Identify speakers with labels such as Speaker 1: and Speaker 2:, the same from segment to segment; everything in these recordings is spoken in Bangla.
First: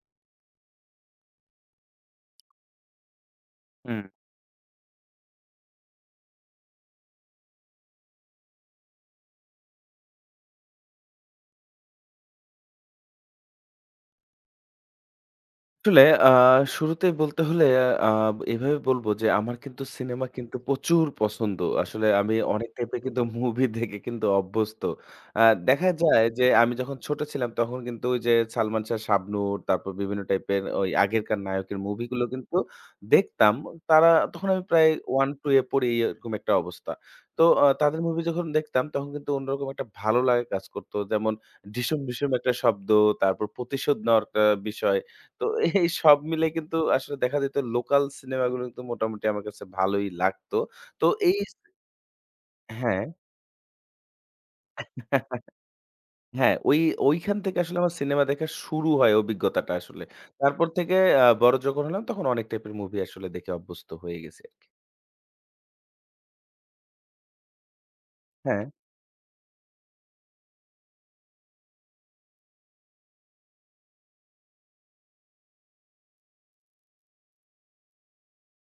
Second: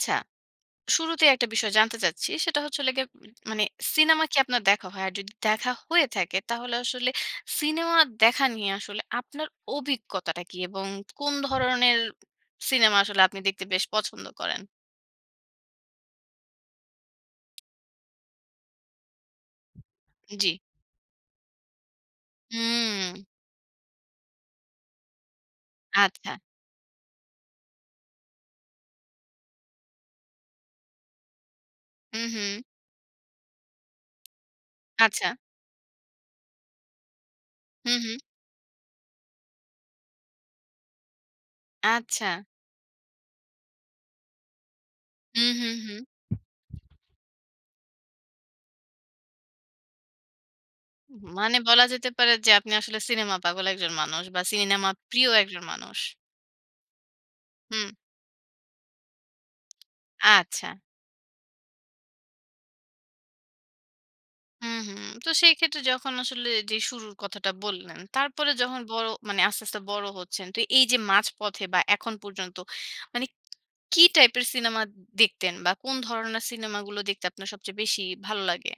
Speaker 1: আচ্ছা, শুরুতে একটা বিষয় জানতে চাচ্ছি। সেটা হচ্ছে হলো গিয়ে মানে
Speaker 2: হুম।
Speaker 1: সিনেমা কি আপনার দেখা হয়? আর যদি দেখা হয়ে থাকে তাহলে আসলে সিনেমা দেখা নিয়ে আসলে আপনার অভিজ্ঞতাটা কি? এবং কোন ধরনের সিনেমা আসলে আপনি দেখতে বেশ পছন্দ করেন?
Speaker 2: আসলে শুরুতেই বলতে হলে আ এভাবে বলব যে আমার কিন্তু সিনেমা
Speaker 1: জি।
Speaker 2: কিন্তু প্রচুর পছন্দ। আসলে আমি অনেক টাইপের
Speaker 1: হুম,
Speaker 2: কিন্তু মুভি দেখে কিন্তু অভ্যস্ত। আ দেখা যায়
Speaker 1: আচ্ছা।
Speaker 2: যে আমি যখন ছোট ছিলাম তখন কিন্তু ওই যে সালমান শাহ, শাবনূর তারপর বিভিন্ন টাইপের ওই আগেরকার নায়কের
Speaker 1: হুম,
Speaker 2: মুভিগুলো
Speaker 1: হুম।
Speaker 2: কিন্তু দেখতাম। তারা তখন আমি প্রায়
Speaker 1: আচ্ছা।
Speaker 2: 1, 2 এ পড়ি এরকম একটা অবস্থা। তো
Speaker 1: হুম,
Speaker 2: তাদের
Speaker 1: হুম।
Speaker 2: মুভি যখন দেখতাম তখন কিন্তু অন্যরকম একটা ভালো লাগা কাজ করত। যেমন ডিসুম,
Speaker 1: আচ্ছা।
Speaker 2: ডিসুম একটা শব্দ, তারপর প্রতিশোধ নেওয়ার একটা বিষয়। তো
Speaker 1: হুম, হুম,
Speaker 2: এই
Speaker 1: হুম।
Speaker 2: সব মিলে কিন্তু আসলে দেখা যেত লোকাল সিনেমাগুলো কিন্তু মোটামুটি আমার কাছে ভালোই লাগতো। তো এই
Speaker 1: মানে বলা যেতে পারে যে আপনি আসলে
Speaker 2: হ্যাঁ,
Speaker 1: সিনেমা পাগল একজন মানুষ বা সিনেমা প্রিয় একজন মানুষ।
Speaker 2: হ্যাঁ, ওইখান থেকে আসলে
Speaker 1: হুম,
Speaker 2: আমার সিনেমা দেখা শুরু হয় অভিজ্ঞতাটা আসলে। তারপর
Speaker 1: আচ্ছা।
Speaker 2: থেকে বড় যখন হলাম তখন অনেক টাইপের মুভি আসলে দেখে অভ্যস্ত হয়ে গেছি।
Speaker 1: হুম, হুম। তো সেই ক্ষেত্রে যখন আসলে যে শুরুর কথাটা বললেন, তারপরে
Speaker 2: হ্যাঁ।
Speaker 1: যখন বড় মানে আস্তে, আস্তে বড় হচ্ছেন, তো এই যে মাঝপথে বা এখন পর্যন্ত মানে কি টাইপের সিনেমা দেখতেন বা কোন ধরনের সিনেমাগুলো দেখতে আপনার সবচেয়ে বেশি ভালো লাগে?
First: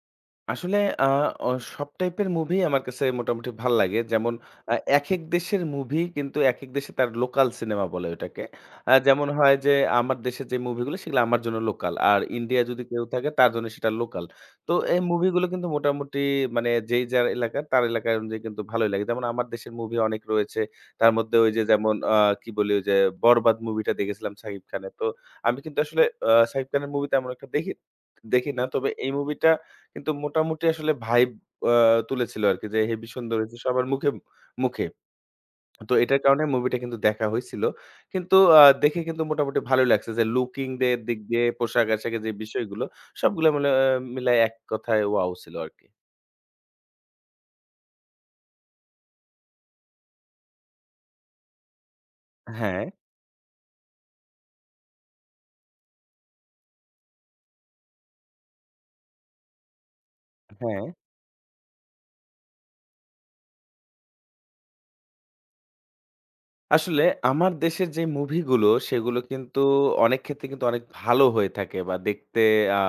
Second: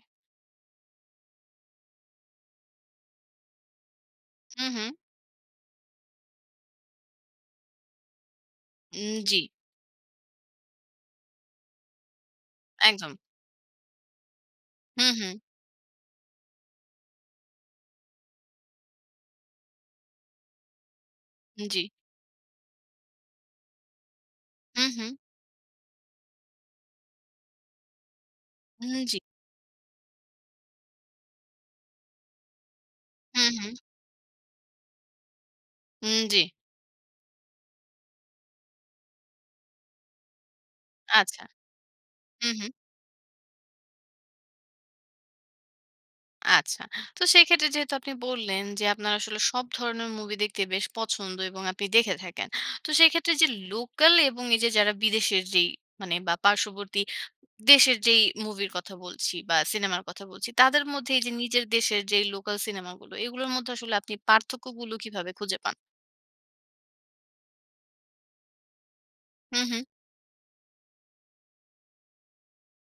Speaker 2: আসলে আ অ সব টাইপের মুভি আমার কাছে মোটামুটি ভাল লাগে। যেমন
Speaker 1: হুম, হুম।
Speaker 2: একেক দেশের মুভি কিন্তু একেক দেশে তার লোকাল সিনেমা বলে ওটাকে। যেমন
Speaker 1: জি,
Speaker 2: হয় যে আমার দেশের যে মুভিগুলো সেগুলো আমার জন্য লোকাল। আর ইন্ডিয়া যদি কেউ
Speaker 1: একদম।
Speaker 2: থাকে তার জন্য সেটা লোকাল। তো এই
Speaker 1: হুম, হুম।
Speaker 2: মুভিগুলো কিন্তু মোটামুটি মানে যেই যার এলাকা তার এলাকা অনুযায়ী কিন্তু ভালোই লাগে। যেমন আমার দেশের মুভি অনেক রয়েছে। তার মধ্যে ওই যে
Speaker 1: জি।
Speaker 2: যেমন কি বলি ওই যে 'বরবাদ' মুভিটা দেখেছিলাম শাকিব
Speaker 1: হুম,
Speaker 2: খানের। তো
Speaker 1: হুম।
Speaker 2: আমি কিন্তু আসলে শাকিব খানের মুভি তেমন একটা দেখি দেখি না। তবে এই
Speaker 1: জি।
Speaker 2: মুভিটা কিন্তু মোটামুটি আসলে ভাইব আ তুলেছিল আরকি যে হেভি সুন্দর
Speaker 1: হুম,
Speaker 2: হয়েছে
Speaker 1: হুম।
Speaker 2: সবার মুখে। তো এটার
Speaker 1: জি।
Speaker 2: কারণে মুভিটা কিন্তু দেখা হইছিল। কিন্তু দেখে কিন্তু মোটামুটি ভালোই লাগছে যে লুকিং দের দিক
Speaker 1: আচ্ছা।
Speaker 2: দিয়ে পোশাক-আশাকের যে
Speaker 1: হুম, হুম।
Speaker 2: বিষয়গুলো সবগুলো মিলে মিলায় এক কথায় ওয়াও ছিল আরকি।
Speaker 1: আচ্ছা। তো সেক্ষেত্রে যেহেতু আপনি বললেন যে, আপনার আসলে সব ধরনের মুভি দেখতে বেশ পছন্দ এবং আপনি দেখে থাকেন।
Speaker 2: হ্যাঁ,
Speaker 1: তো সেক্ষেত্রে যে লোকাল এবং এই যে যারা বিদেশের যেই মানে বা পার্শ্ববর্তী দেশের যেই মুভির কথা বলছি বা সিনেমার কথা বলছি,
Speaker 2: হ্যাঁ।
Speaker 1: তাদের মধ্যে এই যে নিজের দেশের যেই লোকাল সিনেমাগুলো, এগুলোর মধ্যে আসলে আপনি পার্থক্যগুলো কিভাবে খুঁজে পান?
Speaker 2: আসলে আমার দেশের যে মুভিগুলো, সেগুলো
Speaker 1: হু,
Speaker 2: কিন্তু
Speaker 1: হু,
Speaker 2: অনেক ক্ষেত্রে কিন্তু অনেক ভালো হয়ে থাকে বা দেখতে আ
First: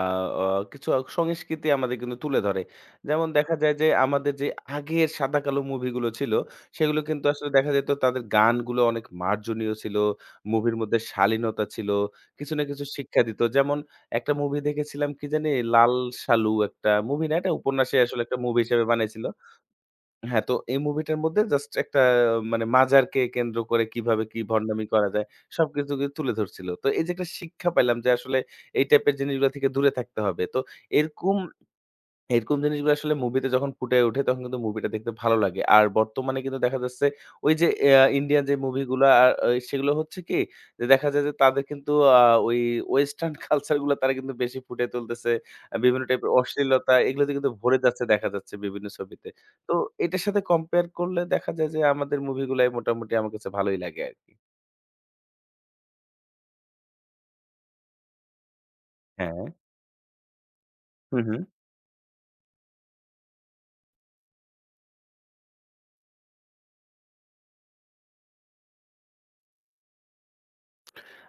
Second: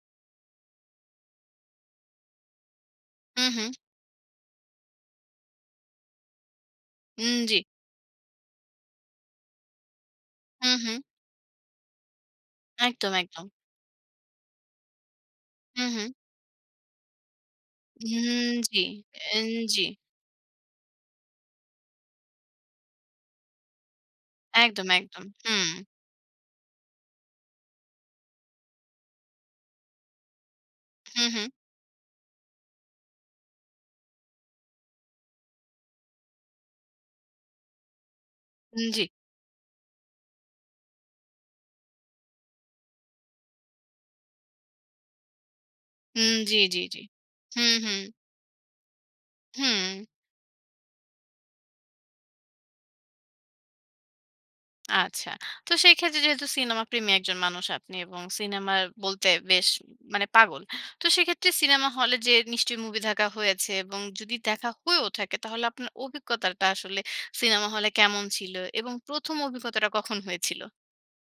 Speaker 2: অ কিছু সংস্কৃতি আমাদের কিন্তু তুলে ধরে। যেমন
Speaker 1: হু,
Speaker 2: দেখা
Speaker 1: হু,
Speaker 2: যায় যে আমাদের যে আগের সাদাকালো মুভিগুলো ছিল, সেগুলো কিন্তু আসলে
Speaker 1: জি,
Speaker 2: দেখা যেত তাদের গানগুলো অনেক মার্জনীয় ছিল।
Speaker 1: হু,
Speaker 2: মুভির
Speaker 1: হু,
Speaker 2: মধ্যে শালীনতা ছিল। কিছু না কিছু
Speaker 1: একদম,
Speaker 2: শিক্ষা দিত।
Speaker 1: একদম।
Speaker 2: যেমন একটা মুভি দেখেছিলাম কি জানি?
Speaker 1: হু,
Speaker 2: 'লাল
Speaker 1: হু,
Speaker 2: সালু' একটা মুভি না? এটা উপন্যাসে আসলে একটা মুভি
Speaker 1: জি,
Speaker 2: হিসেবে বানাইছিল।
Speaker 1: NG,
Speaker 2: হ্যাঁ, তো এই মুভিটার মধ্যে জাস্ট একটা মানে মাজারকে কেন্দ্র করে কিভাবে কি ভন্ডামি
Speaker 1: একদম,
Speaker 2: করা
Speaker 1: একদম।
Speaker 2: যায়
Speaker 1: হুম,
Speaker 2: সবকিছু কিন্তু তুলে ধরছিল। তো এই যে একটা শিক্ষা পাইলাম যে আসলে এই টাইপের জিনিসগুলা থেকে দূরে থাকতে হবে। তো
Speaker 1: হু,
Speaker 2: এরকম
Speaker 1: হু,
Speaker 2: এরকম জিনিসগুলো আসলে মুভিতে যখন ফুটে ওঠে, তখন কিন্তু মুভিটা দেখতে ভালো লাগে। আর বর্তমানে কিন্তু দেখা যাচ্ছে ওই যে ইন্ডিয়ান যে
Speaker 1: জি।
Speaker 2: মুভিগুলা আ ওই সেগুলো হচ্ছে কি? যে দেখা যায় যে তাদের কিন্তু আ ওই ওয়েস্টার্ন কালচার গুলা তারা কিন্তু বেশি ফুটিয়ে তুলতেছে। বিভিন্ন টাইপের
Speaker 1: হুম, জি, জি,
Speaker 2: অশ্লীলতা
Speaker 1: জি।
Speaker 2: এগুলোতে কিন্তু
Speaker 1: হুম,
Speaker 2: ভরে
Speaker 1: হুম,
Speaker 2: যাচ্ছে দেখা যাচ্ছে বিভিন্ন ছবিতে। তো
Speaker 1: হুম।
Speaker 2: এটার সাথে কম্পেয়ার করলে দেখা যায় যে আমাদের মুভিগুলাই মোটামুটি আমার কাছে ভালোই লাগে আরকি।
Speaker 1: আচ্ছা। তো সেই ক্ষেত্রে যেহেতু সিনেমাপ্রেমী একজন মানুষ আপনি এবং সিনেমা বলতে
Speaker 2: হ্যাঁ।
Speaker 1: বেশ মানে পাগল। তো
Speaker 2: হু, হু।
Speaker 1: সেক্ষেত্রে সিনেমা হলে যেয়ে নিশ্চয়ই মুভি দেখা হয়েছে এবং যদি দেখা হয়েও থাকে তাহলে আপনার অভিজ্ঞতাটা আসলে সিনেমা হলে কেমন ছিল এবং ১ম অভিজ্ঞতাটা কখন হয়েছিল?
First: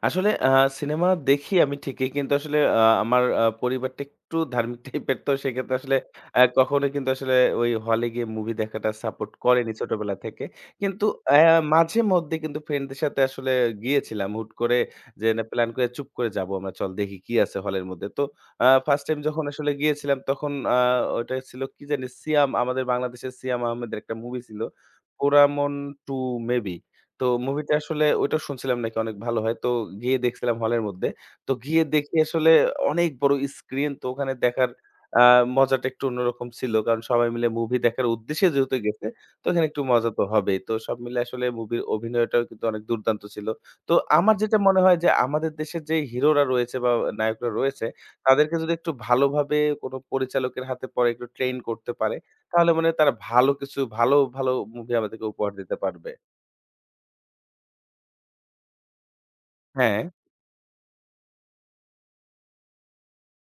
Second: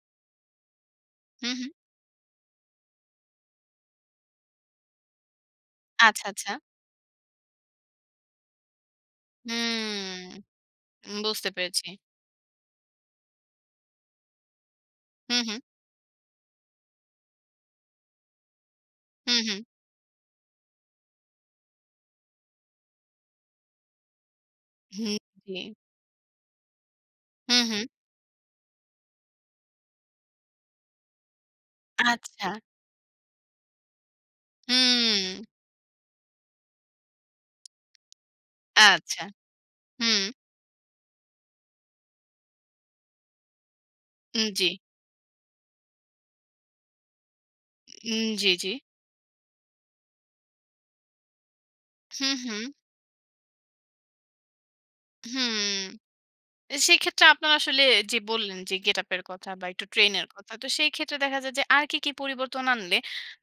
Speaker 2: আসলে সিনেমা
Speaker 1: হুম,
Speaker 2: দেখি
Speaker 1: হুম।
Speaker 2: আমি ঠিকই। কিন্তু আসলে আমার পরিবারটা একটু ধার্মিক টাইপের। তো সেক্ষেত্রে আসলে
Speaker 1: আচ্ছা, আচ্ছা।
Speaker 2: কখনো কিন্তু আসলে ওই হলে গিয়ে মুভি দেখাটা সাপোর্ট করেনি ছোটবেলা
Speaker 1: হুম,
Speaker 2: থেকে। কিন্তু
Speaker 1: বুঝতে পেরেছি।
Speaker 2: মাঝে মধ্যে কিন্তু ফ্রেন্ডদের সাথে আসলে গিয়েছিলাম। হুট করে যে
Speaker 1: হুম,
Speaker 2: না
Speaker 1: হুম,
Speaker 2: প্ল্যান করে চুপ করে যাবো আমরা। চল দেখি কি আছে হলের মধ্যে। তো ফার্স্ট টাইম
Speaker 1: হুম,
Speaker 2: যখন
Speaker 1: হুম,
Speaker 2: আসলে গিয়েছিলাম তখন ওটা ছিল কি জানি সিয়াম আমাদের বাংলাদেশের সিয়াম আহমেদের একটা মুভি ছিল।
Speaker 1: হুম, জি।
Speaker 2: পোরামন 2 মেবি। তো
Speaker 1: হুম,
Speaker 2: মুভিটা
Speaker 1: হুম।
Speaker 2: আসলে ওইটা শুনছিলাম নাকি অনেক ভালো হয়। তো গিয়ে দেখছিলাম হলের মধ্যে। তো গিয়ে দেখি
Speaker 1: আচ্ছা।
Speaker 2: আসলে অনেক বড় স্ক্রিন তো ওখানে দেখার
Speaker 1: হুম,
Speaker 2: আ মজাটা একটু অন্যরকম ছিল। কারণ সবাই মিলে মুভি দেখার উদ্দেশ্যে যেহেতু গেছে,
Speaker 1: আচ্ছা।
Speaker 2: তো এখানে একটু মজা
Speaker 1: হুম,
Speaker 2: তো হবেই। তো সব মিলে আসলে মুভির অভিনয়টাও কিন্তু অনেক দুর্দান্ত ছিল। তো আমার যেটা
Speaker 1: জি।
Speaker 2: মনে হয় যে আমাদের দেশের যে হিরোরা রয়েছে বা নায়করা রয়েছে,
Speaker 1: জি,
Speaker 2: তাদেরকে
Speaker 1: জি।
Speaker 2: যদি একটু ভালোভাবে কোনো পরিচালকের হাতে পড়ে একটু ট্রেন করতে পারে,
Speaker 1: হুম, হুম,
Speaker 2: তাহলে মানে তারা ভালো কিছু ভালো, ভালো মুভি আমাদেরকে উপহার
Speaker 1: হুম।
Speaker 2: দিতে পারবে।
Speaker 1: সেক্ষেত্রে আপনারা আসলে যে বললেন যে গেটআপ এর কথা বা একটু
Speaker 2: হ্যাঁ।
Speaker 1: ট্রেন এর কথা। তো সেই ক্ষেত্রে দেখা যায় যে আর কি, কি পরিবর্তন আনলে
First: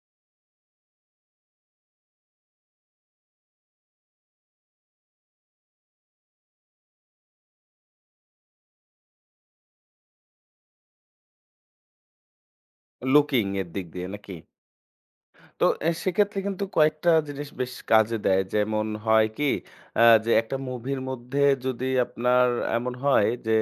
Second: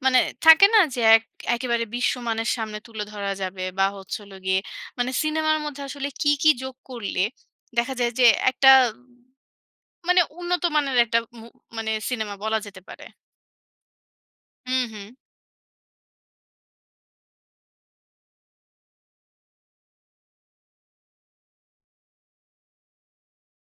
Speaker 1: মানে থাকে না যে একেবারে বিশ্বমানের সামনে তুলে ধরা যাবে বা হচ্ছে হলো গিয়ে মানে সিনেমার মধ্যে আসলে কি, কি যোগ করলে দেখা যায় যে একটা মানে উন্নত মানের একটা মানে সিনেমা বলা যেতে পারে।
Speaker 2: লুকিং এর দিক দিয়ে নাকি?
Speaker 1: হুম, হুম।
Speaker 2: তো এ সেক্ষেত্রে কিন্তু কয়েকটা জিনিস বেশ কাজে দেয়। যেমন হয় কি যে একটা মুভির মধ্যে যদি আপনার এমন হয় যে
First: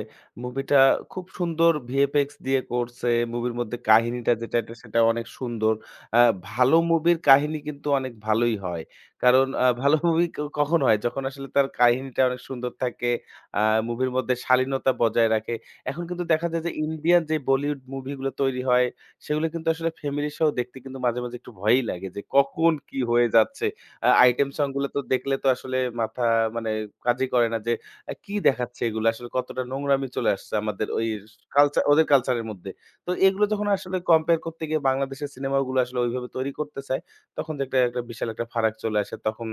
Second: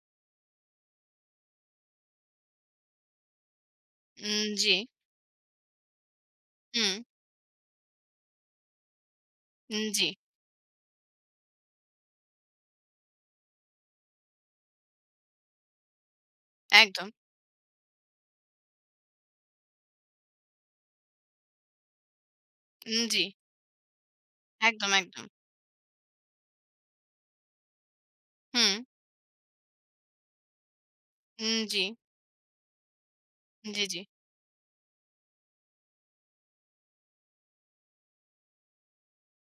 Speaker 2: মুভিটা খুব সুন্দর VFX দিয়ে করছে, মুভির মধ্যে কাহিনীটা যেটা
Speaker 1: জি।
Speaker 2: এটা সেটা অনেক সুন্দর। আ ভালো
Speaker 1: হুম,
Speaker 2: মুভির কাহিনী কিন্তু অনেক ভালোই হয়। কারণ ভালো
Speaker 1: জি।
Speaker 2: মুভি কখন হয়? যখন আসলে তার কাহিনীটা অনেক সুন্দর থাকে, আ মুভির মধ্যে শালীনতা বজায় রাখে। এখন কিন্তু দেখা যায় যে
Speaker 1: একদম।
Speaker 2: ইন্ডিয়ান যে বলিউড মুভিগুলো তৈরি হয় সেগুলো কিন্তু আসলে ফ্যামিলি সহ দেখতে কিন্তু মাঝে, মাঝে একটু ভয়ই লাগে যে কখন কি
Speaker 1: জি।
Speaker 2: হয়ে যাচ্ছে। আইটেম সং গুলো
Speaker 1: একদম,
Speaker 2: তো
Speaker 1: একদম।
Speaker 2: দেখলে তো আসলে মাথা মানে কাজই করে না যে কি
Speaker 1: হুম।
Speaker 2: দেখাচ্ছে এগুলো আসলে কতটা নোংরামি চলে আসছে আমাদের ওই
Speaker 1: জি।
Speaker 2: কালচার ওদের কালচারের মধ্যে। তো এগুলো যখন
Speaker 1: জি,
Speaker 2: আসলে
Speaker 1: জি।
Speaker 2: কম্পেয়ার করতে গিয়ে বাংলাদেশের সিনেমাগুলো আসলে ওইভাবে তৈরি করতে চায়, তখন যে একটা একটা বিশাল একটা ফারাক চলে আসে তখন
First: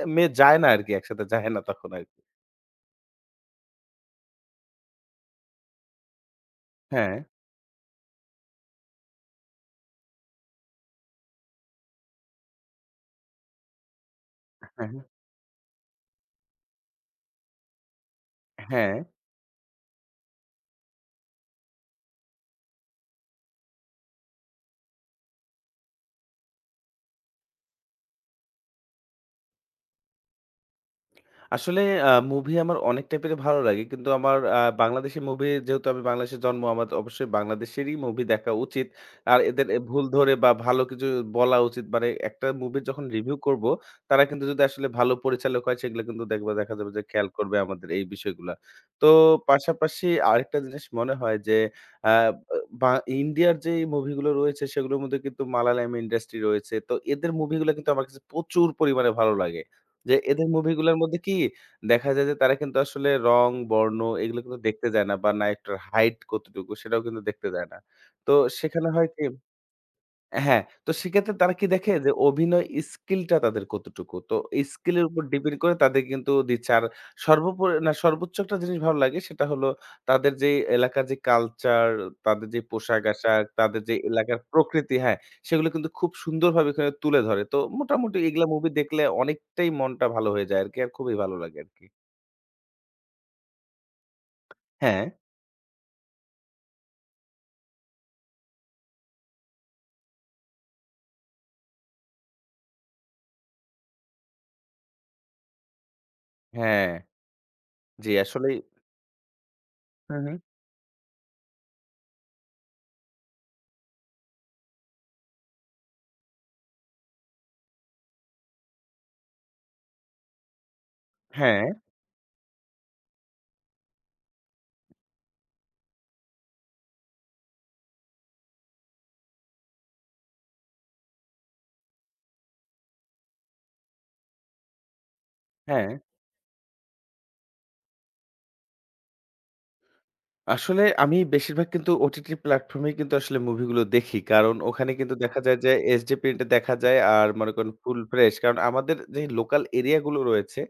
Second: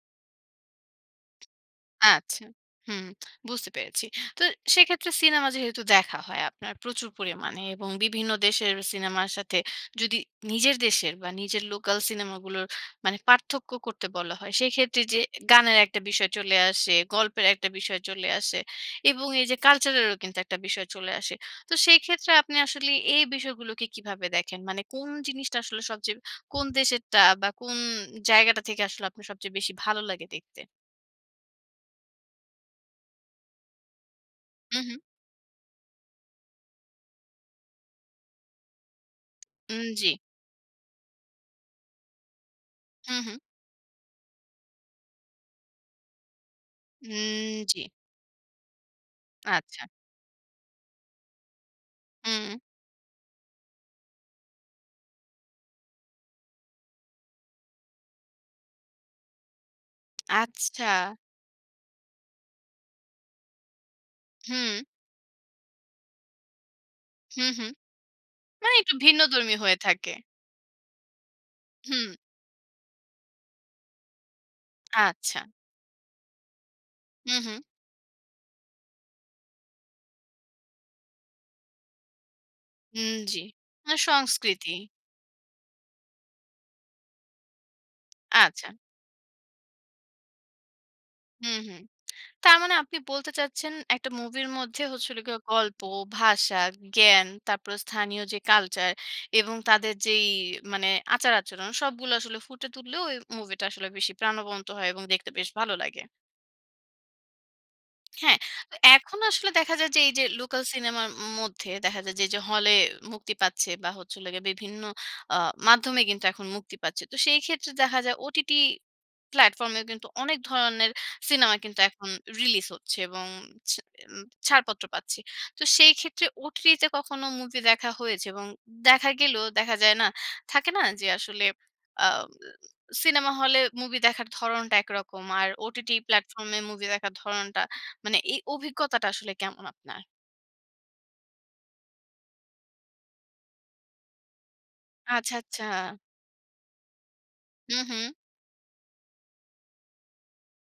Speaker 2: এ মেয়ে যায় না আরকি একসাথে যায় না তখন আরকি।
Speaker 1: আচ্ছা। হুম, বুঝতে পেরেছি। তো সেক্ষেত্রে সিনেমা যেহেতু দেখা হয় আপনার প্রচুর
Speaker 2: হ্যাঁ,
Speaker 1: পরিমাণে এবং বিভিন্ন দেশের সিনেমার সাথে যদি নিজের দেশের বা নিজের লোকাল সিনেমাগুলোর মানে পার্থক্য করতে বলা হয়,
Speaker 2: হ্যাঁ,
Speaker 1: সেক্ষেত্রে যে গানের একটা বিষয় চলে আসে, গল্পের একটা বিষয় চলে আসে
Speaker 2: হ্যাঁ।
Speaker 1: এবং এই যে কালচারেরও কিন্তু একটা বিষয় চলে আসে। তো সেই ক্ষেত্রে আপনি আসলে এই বিষয়গুলোকে কিভাবে দেখেন? মানে কোন জিনিসটা আসলে সবচেয়ে কোন দেশেরটা বা কোন জায়গাটা থেকে আসলে আপনার সবচেয়ে বেশি ভালো লাগে দেখতে?
Speaker 2: আসলে মুভি আমার অনেক টাইপেরই ভালো লাগে। কিন্তু আমার
Speaker 1: হু, হু।
Speaker 2: বাংলাদেশি মুভি যেহেতু আমি বাংলাদেশে জন্ম, আমার অবশ্যই বাংলাদেশেরই মুভি দেখা উচিত। আর এদের এ ভুল
Speaker 1: জি।
Speaker 2: ধরে বা ভালো কিছু বলা উচিত। মানে একটা মুভির যখন
Speaker 1: হুম, হুম।
Speaker 2: রিভিউ করব, তারা কিন্তু যদি আসলে ভালো পরিচালক হয় সেগুলো কিন্তু দেখা যাবে যে খেয়াল করবে
Speaker 1: জি।
Speaker 2: আমাদের এই বিষয়গুলা। তো
Speaker 1: আচ্ছা।
Speaker 2: পাশাপাশি আরেকটা জিনিস মনে হয় যে আ
Speaker 1: হুম।
Speaker 2: বা ইন্ডিয়ার যে মুভিগুলো রয়েছে সেগুলোর মধ্যে কিন্তু মালায়ালাম ইন্ডাস্ট্রি রয়েছে। তো এদের মুভিগুলো কিন্তু আমার কাছে প্রচুর পরিমাণে ভালো লাগে। যে এদের
Speaker 1: আচ্ছা।
Speaker 2: মুভিগুলোর মধ্যে কি দেখা যায় যে তারা কিন্তু আসলে রং, বর্ণ এগুলো কিন্তু
Speaker 1: হুম।
Speaker 2: দেখতে যায় না বা নায়কটার হাইট কতটুকু সেটাও কিন্তু
Speaker 1: হুম,
Speaker 2: দেখতে যায়
Speaker 1: হুম।
Speaker 2: না। তো
Speaker 1: মানে
Speaker 2: সেখানে
Speaker 1: একটু
Speaker 2: হয় কি
Speaker 1: ভিন্নধর্মী হয়ে থাকে।
Speaker 2: হ্যাঁ, তো সেক্ষেত্রে তারা কি দেখে
Speaker 1: হুম।
Speaker 2: যে অভিনয় স্কিলটা তাদের কতটুকু। তো এই স্কিলের উপর
Speaker 1: আচ্ছা।
Speaker 2: ডিপেন্ড করে তাদের কিন্তু দিচ্ছে। আর
Speaker 1: হুম, হুম।
Speaker 2: সর্বোপরি না সর্বোচ্চ একটা জিনিস ভালো লাগে সেটা হলো তাদের যে এলাকার যে কালচার, তাদের যে
Speaker 1: জি।
Speaker 2: পোশাক-আশাক, তাদের যে
Speaker 1: মানে
Speaker 2: এলাকার
Speaker 1: সংস্কৃতি।
Speaker 2: প্রকৃতি হ্যাঁ, সেগুলো কিন্তু খুব সুন্দরভাবে এখানে তুলে ধরে। তো মোটামুটি এগুলা
Speaker 1: আচ্ছা।
Speaker 2: মুভি দেখলে অনেকটাই মনটা ভালো হয়ে যায় আরকি। আর খুবই ভালো
Speaker 1: হুম,
Speaker 2: লাগে
Speaker 1: হুম।
Speaker 2: আরকি।
Speaker 1: তার মানে আপনি বলতে চাচ্ছেন একটা মুভির মধ্যে
Speaker 2: হ্যাঁ,
Speaker 1: হচ্ছে হলো গিয়ে গল্প, ভাষা, জ্ঞান, তারপরে স্থানীয় যে কালচার এবং তাদের যেই মানে আচার-আচরণ সবগুলো আসলে ফুটে তুললেও ওই মুভিটা আসলে বেশি প্রাণবন্ত হয় এবং দেখতে বেশ ভালো লাগে।
Speaker 2: হ্যাঁ। জি
Speaker 1: হ্যাঁ,
Speaker 2: আসলেই
Speaker 1: তো এখন আসলে দেখা যায় যে এই
Speaker 2: হু,
Speaker 1: যে
Speaker 2: হু।
Speaker 1: লোকাল সিনেমার মধ্যে দেখা যায় যে, যে হলে মুক্তি পাচ্ছে বা হচ্ছে হলো গিয়ে বিভিন্ন আ মাধ্যমে কিন্তু এখন মুক্তি পাচ্ছে। তো সেই ক্ষেত্রে দেখা যায় OTT প্ল্যাটফর্মেও কিন্তু অনেক ধরনের সিনেমা
Speaker 2: হ্যাঁ,
Speaker 1: কিন্তু এখন রিলিজ হচ্ছে এবং ছা উম ছাড়পত্র পাচ্ছি। তো সেই ক্ষেত্রে OTT তে কখনো মুভি দেখা হয়েছে এবং দেখা গেলেও দেখা যায় না, থাকে না যে আসলে আ সিনেমা হলে মুভি দেখার ধরণটা একরকম। আর
Speaker 2: হ্যাঁ।
Speaker 1: OTT প্ল্যাটফর্মে মুভি দেখার ধরণটা মানে এই অভিজ্ঞতাটা আসলে কেমন আপনার?
Speaker 2: আসলে আমি বেশিরভাগ কিন্তু ওটিটি প্ল্যাটফর্মেই কিন্তু আসলে মুভিগুলো দেখি। কারণ ওখানে কিন্তু
Speaker 1: আচ্ছা,
Speaker 2: দেখা যায়
Speaker 1: আচ্ছা।
Speaker 2: যে এইচডি প্রিন্টে দেখা যায় আর মনে করেন
Speaker 1: হু, হু।
Speaker 2: Full fresh. কারণ আমাদের যে লোকাল এরিয়াগুলো রয়েছে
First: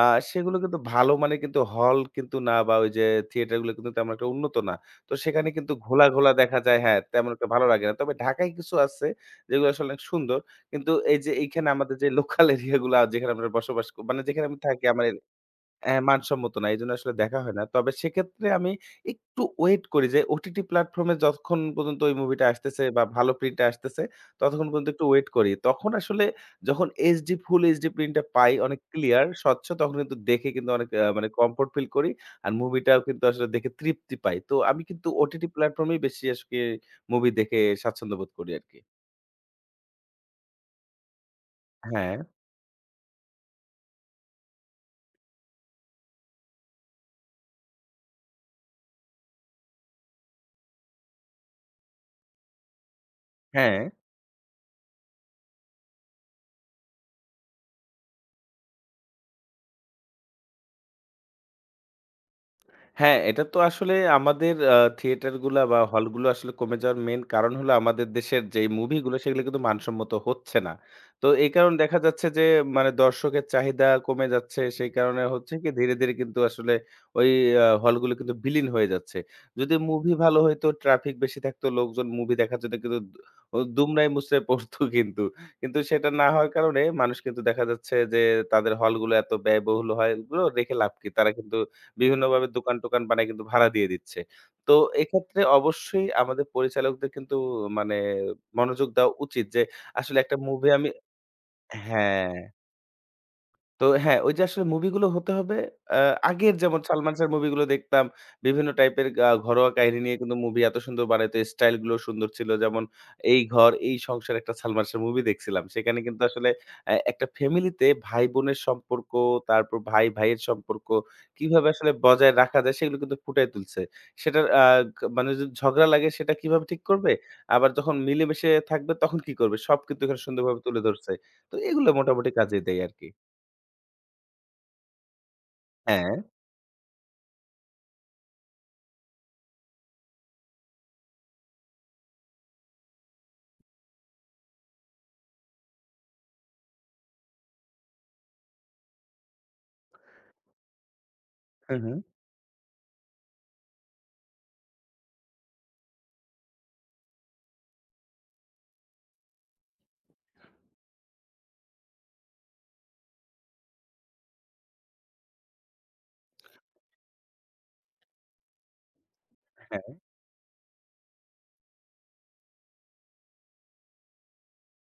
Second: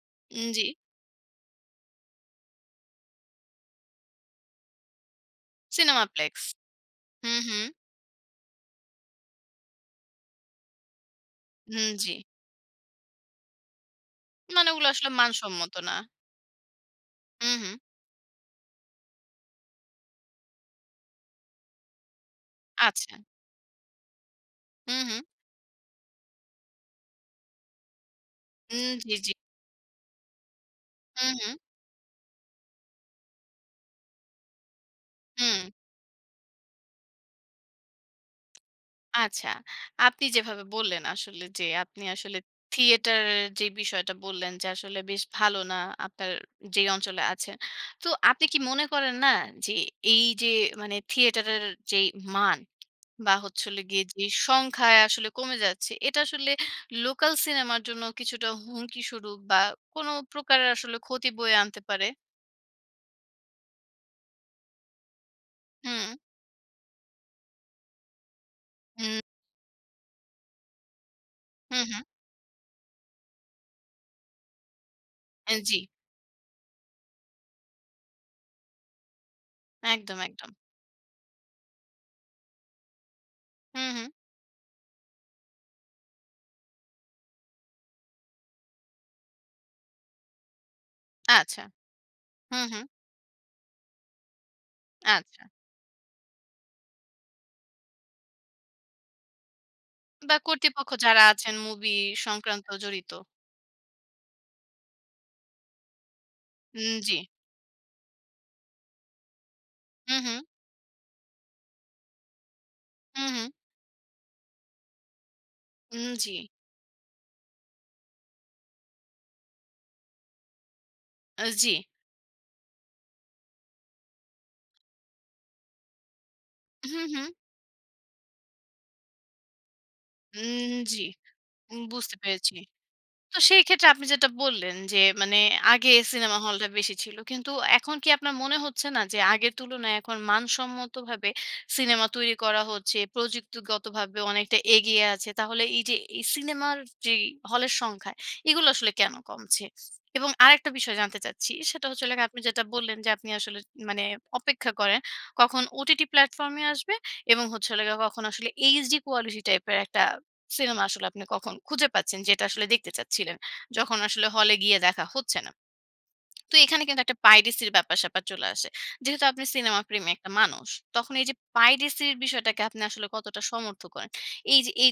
Speaker 2: আ সেগুলো
Speaker 1: জি।
Speaker 2: কিন্তু ভালো মানের কিন্তু হল কিন্তু না বা ওই যে থিয়েটারগুলো কিন্তু তেমন একটা উন্নত না। তো সেখানে কিন্তু ঘোলা, ঘোলা
Speaker 1: সিনেমাপ্লেক্স।
Speaker 2: দেখা যায় হ্যাঁ,
Speaker 1: হু,
Speaker 2: তেমন একটা
Speaker 1: হু।
Speaker 2: ভালো লাগে না। তবে ঢাকায় কিছু আছে যেগুলো আসলে অনেক সুন্দর। কিন্তু এই যে এইখানে
Speaker 1: হুম,
Speaker 2: আমাদের যে
Speaker 1: জি।
Speaker 2: লোকাল এরিয়াগুলা যেখানে আমরা বসবাস ক মানে যেখানে আমি
Speaker 1: মানে
Speaker 2: থাকি
Speaker 1: ওগুলো
Speaker 2: আমার
Speaker 1: আসলে মানসম্মত না।
Speaker 2: হ্যাঁ, মানসম্মত না। এজন্য আসলে দেখা
Speaker 1: হু,
Speaker 2: হয় না।
Speaker 1: হু।
Speaker 2: তবে সেক্ষেত্রে আমি একটু ওয়েট করি যে ওটিটি প্ল্যাটফর্মে যতক্ষণ পর্যন্ত ওই মুভিটা আসতেছে বা
Speaker 1: আচ্ছা।
Speaker 2: ভালো প্রিন্টটা আসতেছে, ততক্ষণ পর্যন্ত
Speaker 1: হু,
Speaker 2: একটু
Speaker 1: হু।
Speaker 2: ওয়েট করি। তখন আসলে যখন এইচডি প্রিন্টটা পাই অনেক
Speaker 1: জি,
Speaker 2: ক্লিয়ার,
Speaker 1: জি।
Speaker 2: স্বচ্ছ তখন কিন্তু দেখে কিন্তু অনেক
Speaker 1: হু,
Speaker 2: মানে
Speaker 1: হু।
Speaker 2: কমফোর্ট ফিল করি। আর মুভিটাও কিন্তু আসলে দেখে তৃপ্তি পাই। তো আমি কিন্তু ওটিটি
Speaker 1: হুম।
Speaker 2: প্ল্যাটফর্মেই বেশি আজকে মুভি দেখে স্বাচ্ছন্দ্য বোধ করি আরকি।
Speaker 1: আচ্ছা। আপনি যেভাবে বললেন আসলে যে আপনি
Speaker 2: হ্যাঁ,
Speaker 1: আসলে থিয়েটারের যে বিষয়টা বললেন যে আসলে বেশ ভালো না আপনার যেই অঞ্চলে আছেন। তো আপনি কি মনে করেন না যে এই যে মানে থিয়েটারের যেই মান বা হচ্ছে
Speaker 2: হ্যাঁ।
Speaker 1: হলো গিয়ে যে সংখ্যায় আসলে কমে যাচ্ছে, এটা আসলে লোকাল সিনেমার জন্য কিছুটা হুমকি স্বরূপ বা কোনো প্রকারের আসলে ক্ষতি বয়ে আনতে পারে।
Speaker 2: হ্যাঁ, এটা তো আসলে আমাদের থিয়েটারগুলা বা
Speaker 1: হুম,
Speaker 2: হলগুলো আসলে কমে যাওয়ার মেইন কারণ হলো আমাদের দেশের যেই মুভিগুলো
Speaker 1: হুম,
Speaker 2: সেগুলো কিন্তু মানসম্মত হচ্ছে না। তো এই কারণে
Speaker 1: হুম,
Speaker 2: দেখা
Speaker 1: হুম।
Speaker 2: যাচ্ছে যে মানে দর্শকের চাহিদা কমে যাচ্ছে। সেই কারণে হচ্ছে কি
Speaker 1: জি,
Speaker 2: ধীরে, ধীরে কিন্তু আসলে ওই আ হলগুলো কিন্তু বিলীন হয়ে যাচ্ছে। যদি মুভি
Speaker 1: একদম,
Speaker 2: ভালো
Speaker 1: একদম।
Speaker 2: হইতো, ট্রাফিক বেশি থাকতো, লোকজন মুভি দেখার জন্য কিন্তু দু ও
Speaker 1: হুম, হুম।
Speaker 2: দুমড়ায় মুচড়ায় পড়তো কিন্তু। কিন্তু সেটা না হওয়ার কারণে মানুষ কিন্তু দেখা যাচ্ছে যে তাদের হলগুলো এত ব্যয়বহুল হলগুলো রেখে লাভ কি? তারা কিন্তু
Speaker 1: আচ্ছা।
Speaker 2: বিভিন্নভাবে
Speaker 1: হুম, হুম।
Speaker 2: দোকান-টোকান বানায় কিন্তু ভাড়া দিয়ে দিচ্ছে। তো এক্ষেত্রে
Speaker 1: আচ্ছা।
Speaker 2: অবশ্যই আমাদের পরিচালকদের কিন্তু মানে মনোযোগ দেওয়া উচিত যে আসলে
Speaker 1: বা
Speaker 2: একটা মুভি আমি
Speaker 1: কর্তৃপক্ষ যারা আছেন মুভি
Speaker 2: হ্যাঁ।
Speaker 1: সংক্রান্ত জড়িত।
Speaker 2: তো হ্যাঁ, ওই যে আসলে মুভিগুলো হতে হবে আ আগের যেমন সালমান
Speaker 1: জি।
Speaker 2: শাহর মুভিগুলো দেখতাম। বিভিন্ন টাইপের ঘরোয়া কাহিনী নিয়ে
Speaker 1: হুম,
Speaker 2: কিন্তু
Speaker 1: হুম,
Speaker 2: মুভি এত সুন্দর বানাইতো। স্টাইল গুলো সুন্দর ছিল। যেমন
Speaker 1: হুম,
Speaker 2: 'এই
Speaker 1: হুম।
Speaker 2: ঘর এই সংসার' একটা সালমান শাহর মুভি দেখছিলাম। সেখানে কিন্তু
Speaker 1: জি।
Speaker 2: আসলে একটা ফ্যামিলিতে ভাই-বোনের সম্পর্ক, তারপর ভাই-ভাইয়ের সম্পর্ক কিভাবে
Speaker 1: জি।
Speaker 2: আসলে বজায় রাখা যায় সেগুলো কিন্তু ফুটায় তুলছে। সেটার আ ক মানে যদি ঝগড়া লাগে সেটা কিভাবে ঠিক
Speaker 1: হুম,
Speaker 2: করবে?
Speaker 1: হুম।
Speaker 2: আবার যখন মিলেমিশে থাকবে তখন কি করবে? সব কিন্তু এখানে সুন্দরভাবে তুলে
Speaker 1: জি।
Speaker 2: ধরছে। তো
Speaker 1: উম
Speaker 2: এগুলো
Speaker 1: বুঝতে
Speaker 2: মোটামুটি
Speaker 1: পেরেছি।
Speaker 2: কাজে দেয় আরকি।
Speaker 1: তো সেই ক্ষেত্রে আপনি যেটা বললেন যে মানে আগে
Speaker 2: হ্যাঁ।
Speaker 1: সিনেমা হলটা বেশি ছিল। কিন্তু এখন কি আপনার মনে হচ্ছে না যে আগের তুলনায় এখন মানসম্মতভাবে সিনেমা তৈরি করা হচ্ছে, প্রযুক্তিগতভাবে অনেকটা এগিয়ে আছে। তাহলে এই যে এই সিনেমার যেই হলের সংখ্যা এগুলো আসলে কেন কমছে? এবং আরেকটা বিষয় জানতে চাচ্ছি
Speaker 2: হুম,
Speaker 1: সেটা
Speaker 2: হুম।
Speaker 1: হচ্ছে হলো গিয়ে আপনি যেটা বললেন যে আপনি আসলে মানে অপেক্ষা করেন কখন ওটিটি প্ল্যাটফর্ম এ আসবে এবং হচ্ছে হলো গিয়ে কখন আসলে এইচডি কোয়ালিটি টাইপের একটা সিনেমা আসলে আপনি কখন খুঁজে পাচ্ছেন যেটা আসলে দেখতে চাচ্ছিলেন। যখন আসলে হলে গিয়ে দেখা হচ্ছে না। তো এখানে কিন্তু একটা পাইরেসির ব্যাপার-স্যাপার চলে আসে। যেহেতু আপনি সিনেমা
Speaker 2: হ্যাঁ।
Speaker 1: প্রেমী একটা মানুষ, তখন এই যে পাইরেসির বিষয়টাকে আপনি আসলে কতটা সমর্থ করেন? এই যে এই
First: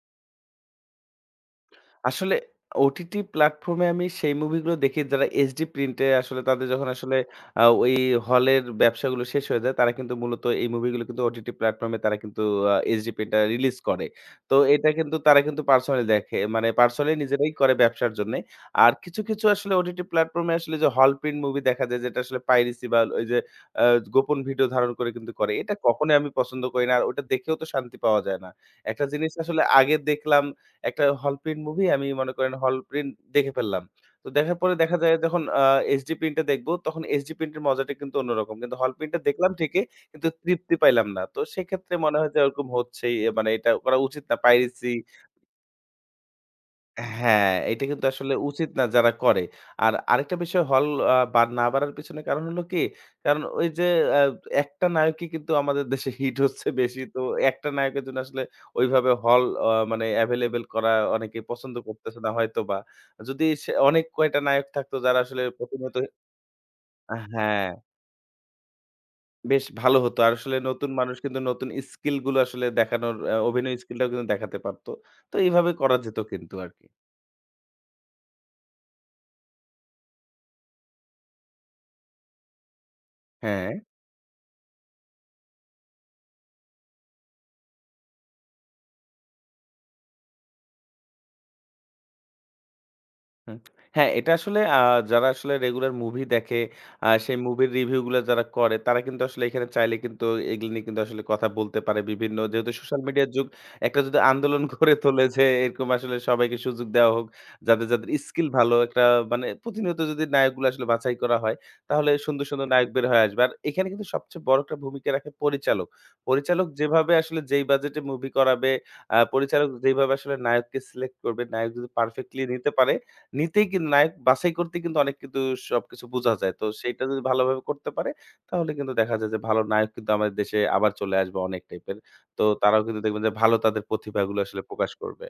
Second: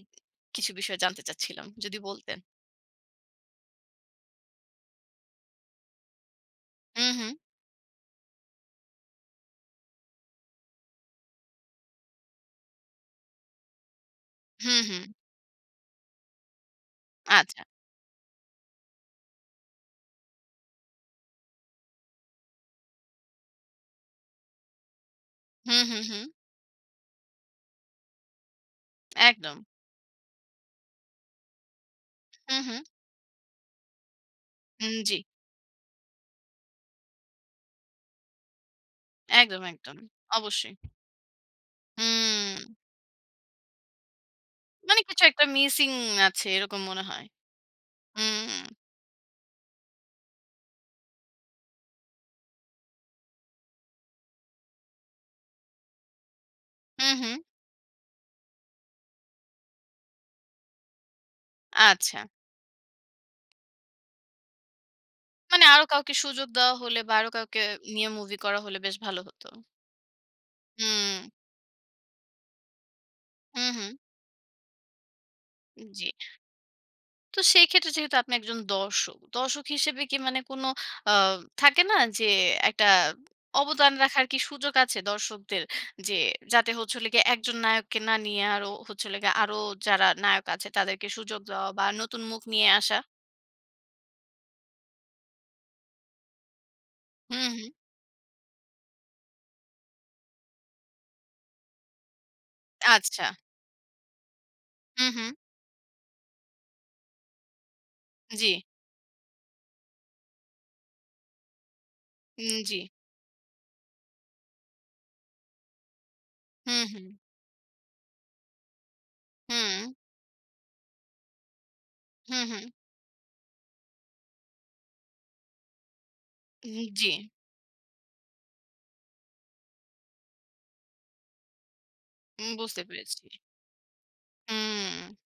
Speaker 1: কিছু বিষয় জানতে চাচ্ছিলাম যদি
Speaker 2: আসলে
Speaker 1: বলতেন।
Speaker 2: OTT প্ল্যাটফর্ম এ আমি সেই মুভিগুলো দেখি যারা HD প্রিন্টে আসলে তাদের যখন
Speaker 1: হুম,
Speaker 2: আসলে
Speaker 1: হুম।
Speaker 2: আ ওই হলের ব্যবসাগুলো শেষ হয়ে যায়, তারা কিন্তু মূলত এই মুভিগুলো কিন্তু OTT প্ল্যাটফর্ম এ তারা কিন্তু HD প্রিন্টটা রিলিজ করে। তো
Speaker 1: হুম,
Speaker 2: এটা
Speaker 1: হুম।
Speaker 2: কিন্তু তারা কিন্তু পার্সোনালি দেখে। মানে পার্সোনালি নিজেরাই
Speaker 1: আচ্ছা।
Speaker 2: করে ব্যবসার জন্যে। আর কিছু, কিছু আসলে OTT প্ল্যাটফর্ম এ আসলে যে হল প্রিন্ট মুভি দেখা যায় যেটা আসলে পাইরেসি বা ওই যে আ গোপন ভিডিও ধারণ করে কিন্তু করে। এটা
Speaker 1: হুম, হুম,
Speaker 2: কখনোই
Speaker 1: হুম।
Speaker 2: আমি পছন্দ করি না। আর ওটা দেখেও তো শান্তি পাওয়া যায় না। একটা জিনিস
Speaker 1: একদম।
Speaker 2: আসলে আগে দেখলাম একটা হল প্রিন্ট মুভি আমি মনে করেন
Speaker 1: হুম,
Speaker 2: হল
Speaker 1: হুম।
Speaker 2: প্রিন্ট দেখে ফেললাম। তো দেখার পরে দেখা যায়
Speaker 1: জি।
Speaker 2: যখন HD প্রিন্টটা দেখব, তখন HD প্রিন্টের মজাটা কিন্তু অন্যরকম। কিন্তু হল প্রিন্টটা দেখলাম
Speaker 1: একদম,
Speaker 2: ঠিকই,
Speaker 1: একদম।
Speaker 2: কিন্তু
Speaker 1: অবশ্যই।
Speaker 2: তৃপ্তি পাইলাম না। তো সেক্ষেত্রে মনে হয় যে
Speaker 1: হুম।
Speaker 2: ওরকম হচ্ছেই। এ মানে এটা করা উচিত না। পাইরেসি
Speaker 1: মানে কিছু একটা মিসিং আছে এরকম মনে হয়।
Speaker 2: হ্যাঁ, এটা কিন্তু আসলে
Speaker 1: হুম।
Speaker 2: উচিত না যারা করে। আর আরেকটা বিষয় হল বা না বাড়ার পিছনে কারণ হলো কি? কারণ ওই যে আ একটা নায়কই কিন্তু আমাদের দেশে হিট হচ্ছে বেশি।
Speaker 1: হুম,
Speaker 2: তো
Speaker 1: হুম।
Speaker 2: একটা নায়কের জন্য আসলে ওইভাবে হল আ মানে এভেইলেবল করা অনেকে পছন্দ
Speaker 1: আচ্ছা।
Speaker 2: করতেছে না হয়তোবা। যদি সে অনেক কয়টা নায়ক থাকতো যারা আসলে
Speaker 1: মানে আরো
Speaker 2: প্রতিনিয়ত
Speaker 1: কাউকে সুযোগ দেওয়া হলে বা আরো কাউকে
Speaker 2: হ্যাঁ,
Speaker 1: নিয়ে মুভি করা হলে বেশ ভালো হতো।
Speaker 2: বেশ ভালো হতো। আর আসলে নতুন
Speaker 1: হুম,
Speaker 2: মানুষ কিন্তু নতুন স্কিল গুলো আসলে দেখানোর
Speaker 1: হুম,
Speaker 2: অভিনয়
Speaker 1: হুম।
Speaker 2: স্কিলটাও কিন্তু দেখাতে পারতো। তো এইভাবে করা
Speaker 1: জি।
Speaker 2: যেত কিন্তু আরকি।
Speaker 1: তো সেই ক্ষেত্রে যেহেতু আপনি একজন দর্শক, দর্শক হিসেবে কি মানে কোনো আ থাকে না যে একটা
Speaker 2: হ্যাঁ।
Speaker 1: অবদান রাখার কি সুযোগ আছে দর্শকদের? যে যাতে হচ্ছে হলো গিয়ে একজন নায়ককে না নিয়ে আরো হচ্ছে হলো গিয়ে আরো যারা নায়ক আছে তাদেরকে সুযোগ দেওয়া বা নতুন মুখ নিয়ে আসা?
Speaker 2: হুম। হ্যাঁ, এটা আসলে যারা আসলে রেগুলার মুভি দেখে, সেই
Speaker 1: হুম, হুম।
Speaker 2: মুভির রিভিউ গুলা যারা করে, তারা কিন্তু আসলে এখানে চাইলে কিন্তু এগুলো নিয়ে কিন্তু আসলে কথা বলতে পারে। বিভিন্ন যেহেতু সোশ্যাল
Speaker 1: আচ্ছা।
Speaker 2: মিডিয়ার যুগ, একটা যদি আন্দোলন গড়ে
Speaker 1: হুম,
Speaker 2: তোলে
Speaker 1: হুম।
Speaker 2: যে এরকম আসলে সবাইকে সুযোগ দেওয়া হোক, যাদের, যাদের
Speaker 1: জি,
Speaker 2: স্কিল ভালো একটা মানে প্রতিনিয়ত যদি নায়কগুলো আসলে বাছাই করা হয়, তাহলে সুন্দর, সুন্দর
Speaker 1: জি।
Speaker 2: নায়ক বের হয়ে আসবে। আর এখানে কিন্তু সবচেয়ে বড় একটা ভূমিকা রাখে পরিচালক। পরিচালক
Speaker 1: হুম, হুম।
Speaker 2: যেভাবে আসলে যেই বাজেটে মুভি করাবে, পরিচালক
Speaker 1: হুম,
Speaker 2: যেইভাবে আসলে নায়ককে সিলেক্ট করবে, নায়ক যদি
Speaker 1: হুম,
Speaker 2: পারফেক্টলি
Speaker 1: হুম।
Speaker 2: নিতে পারে, নিতেই কিন্তু নায়ক বাছাই করতে কিন্তু অনেক কিন্তু সবকিছু বোঝা যায়। তো সেইটা
Speaker 1: জি,
Speaker 2: যদি ভালোভাবে করতে পারে, তাহলে কিন্তু দেখা যায় যে ভালো নায়ক কিন্তু আমাদের দেশে আবার চলে আসবে অনেক টাইপের। তো
Speaker 1: উম বুঝতে
Speaker 2: তারাও কিন্তু
Speaker 1: পেরেছি।
Speaker 2: দেখবেন যে ভালো তাদের প্রতিভাগুলো আসলে
Speaker 1: হুম।
Speaker 2: প্রকাশ করবে।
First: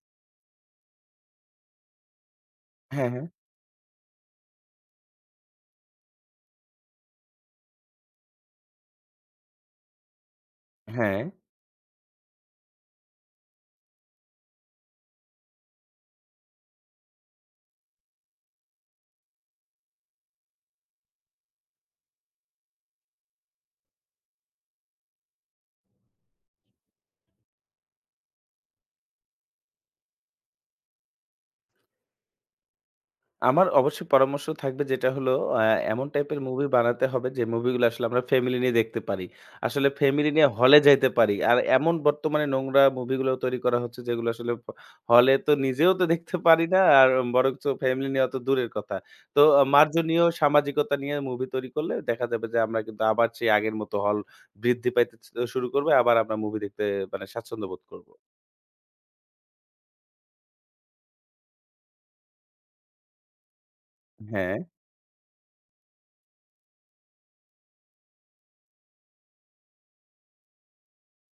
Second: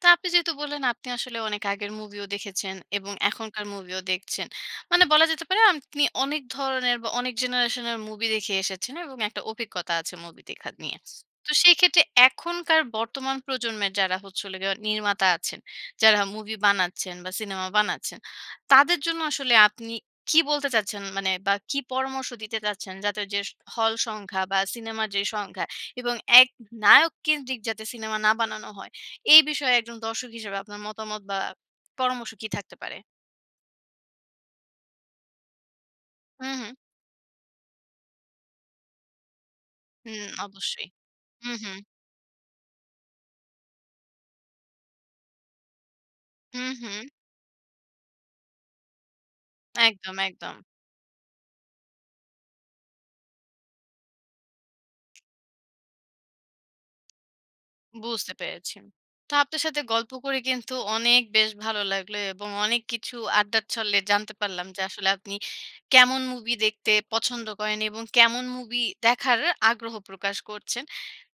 Speaker 1: তো আপনি যেহেতু বললেন আপনি আসলে অনেক আগের মুভিও দেখেছেন
Speaker 2: হ্যাঁ,
Speaker 1: এবং
Speaker 2: হ্যাঁ।
Speaker 1: এখনকার মুভিও দেখছেন। মানে বলা যেতে পারে আপনি অনেক ধরনের বা অনেক জেনারেশনের মুভি দেখে এসেছেন এবং একটা অভিজ্ঞতা আছে মুভি দেখা নিয়ে।
Speaker 2: হ্যাঁ।
Speaker 1: তো সেই ক্ষেত্রে এখনকার বর্তমান প্রজন্মের যারা হচ্ছে হলো গিয়ে নির্মাতা আছেন, যারা মুভি বানাচ্ছেন বা সিনেমা বানাচ্ছেন, তাদের জন্য আসলে আপনি কি বলতে চাচ্ছেন মানে বা কি পরামর্শ দিতে চাচ্ছেন যাতে যে হল সংখ্যা বা সিনেমার যে সংখ্যা এবং এক নায়ক কেন্দ্রিক যাতে সিনেমা না বানানো হয় এই বিষয়ে একজন দর্শক হিসেবে আপনার মতামত বা পরামর্শ কি থাকতে পারে?
Speaker 2: আমার অবশ্যই পরামর্শ থাকবে যেটা হলো আ এমন টাইপের
Speaker 1: হুম,
Speaker 2: মুভি
Speaker 1: হুম।
Speaker 2: বানাতে হবে যে মুভিগুলো আসলে আমরা ফ্যামিলি নিয়ে দেখতে পারি। আসলে
Speaker 1: হুম,
Speaker 2: ফ্যামিলি নিয়ে হলে
Speaker 1: অবশ্যই।
Speaker 2: যাইতে পারি।
Speaker 1: হুম,
Speaker 2: আর
Speaker 1: হুম।
Speaker 2: এমন বর্তমানে নোংরা মুভিগুলো তৈরি করা হচ্ছে যেগুলো আসলে হলে তো নিজেও তো দেখতে পারি
Speaker 1: হুম,
Speaker 2: না
Speaker 1: হুম।
Speaker 2: আর বরঞ্চ ফ্যামিলি নিয়ে অত দূরের কথা। তো
Speaker 1: একদম,
Speaker 2: মার্জনীয়
Speaker 1: একদম।
Speaker 2: সামাজিকতা নিয়ে মুভি তৈরি করলে দেখা যাবে যে আমরা কিন্তু আবার সেই আগের মতো হল বৃদ্ধি পাইতে ছ শুরু করবে। আবার আমরা মুভি দেখতে মানে স্বাচ্ছন্দ্য বোধ করব।
Speaker 1: বুঝতে পেরেছি। তো আপনার সাথে গল্প করে কিন্তু অনেক বেশ ভালো লাগলো এবং অনেক কিছু আড্ডার ছলে জানতে
Speaker 2: হ্যাঁ।
Speaker 1: পারলাম যে আসলে আপনি কেমন মুভি দেখতে পছন্দ করেন এবং কেমন মুভি দেখার আগ্রহ প্রকাশ করছেন।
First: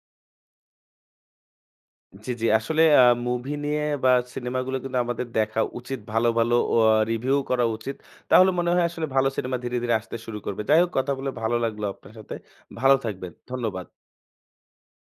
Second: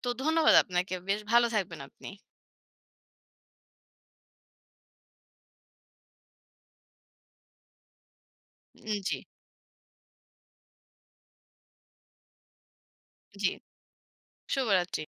Speaker 1: তো ধন্যবাদ আপনাকে। বেশ ভালো থাকবেন আপনি।
Speaker 2: জি, জি। আসলে মুভি নিয়ে বা সিনেমাগুলো কিন্তু আমাদের দেখা উচিত। ভালো, ভালো রিভিউ করা উচিত। তাহলে মনে হয় আসলে
Speaker 1: জি,
Speaker 2: ভালো সিনেমা ধীরে, ধীরে আসতে শুরু করবে। যাই হোক কথা বলে ভালো লাগলো আপনার সাথে। ভালো থাকবেন।
Speaker 1: জি।
Speaker 2: ধন্যবাদ।
Speaker 1: শুভরাত্রি।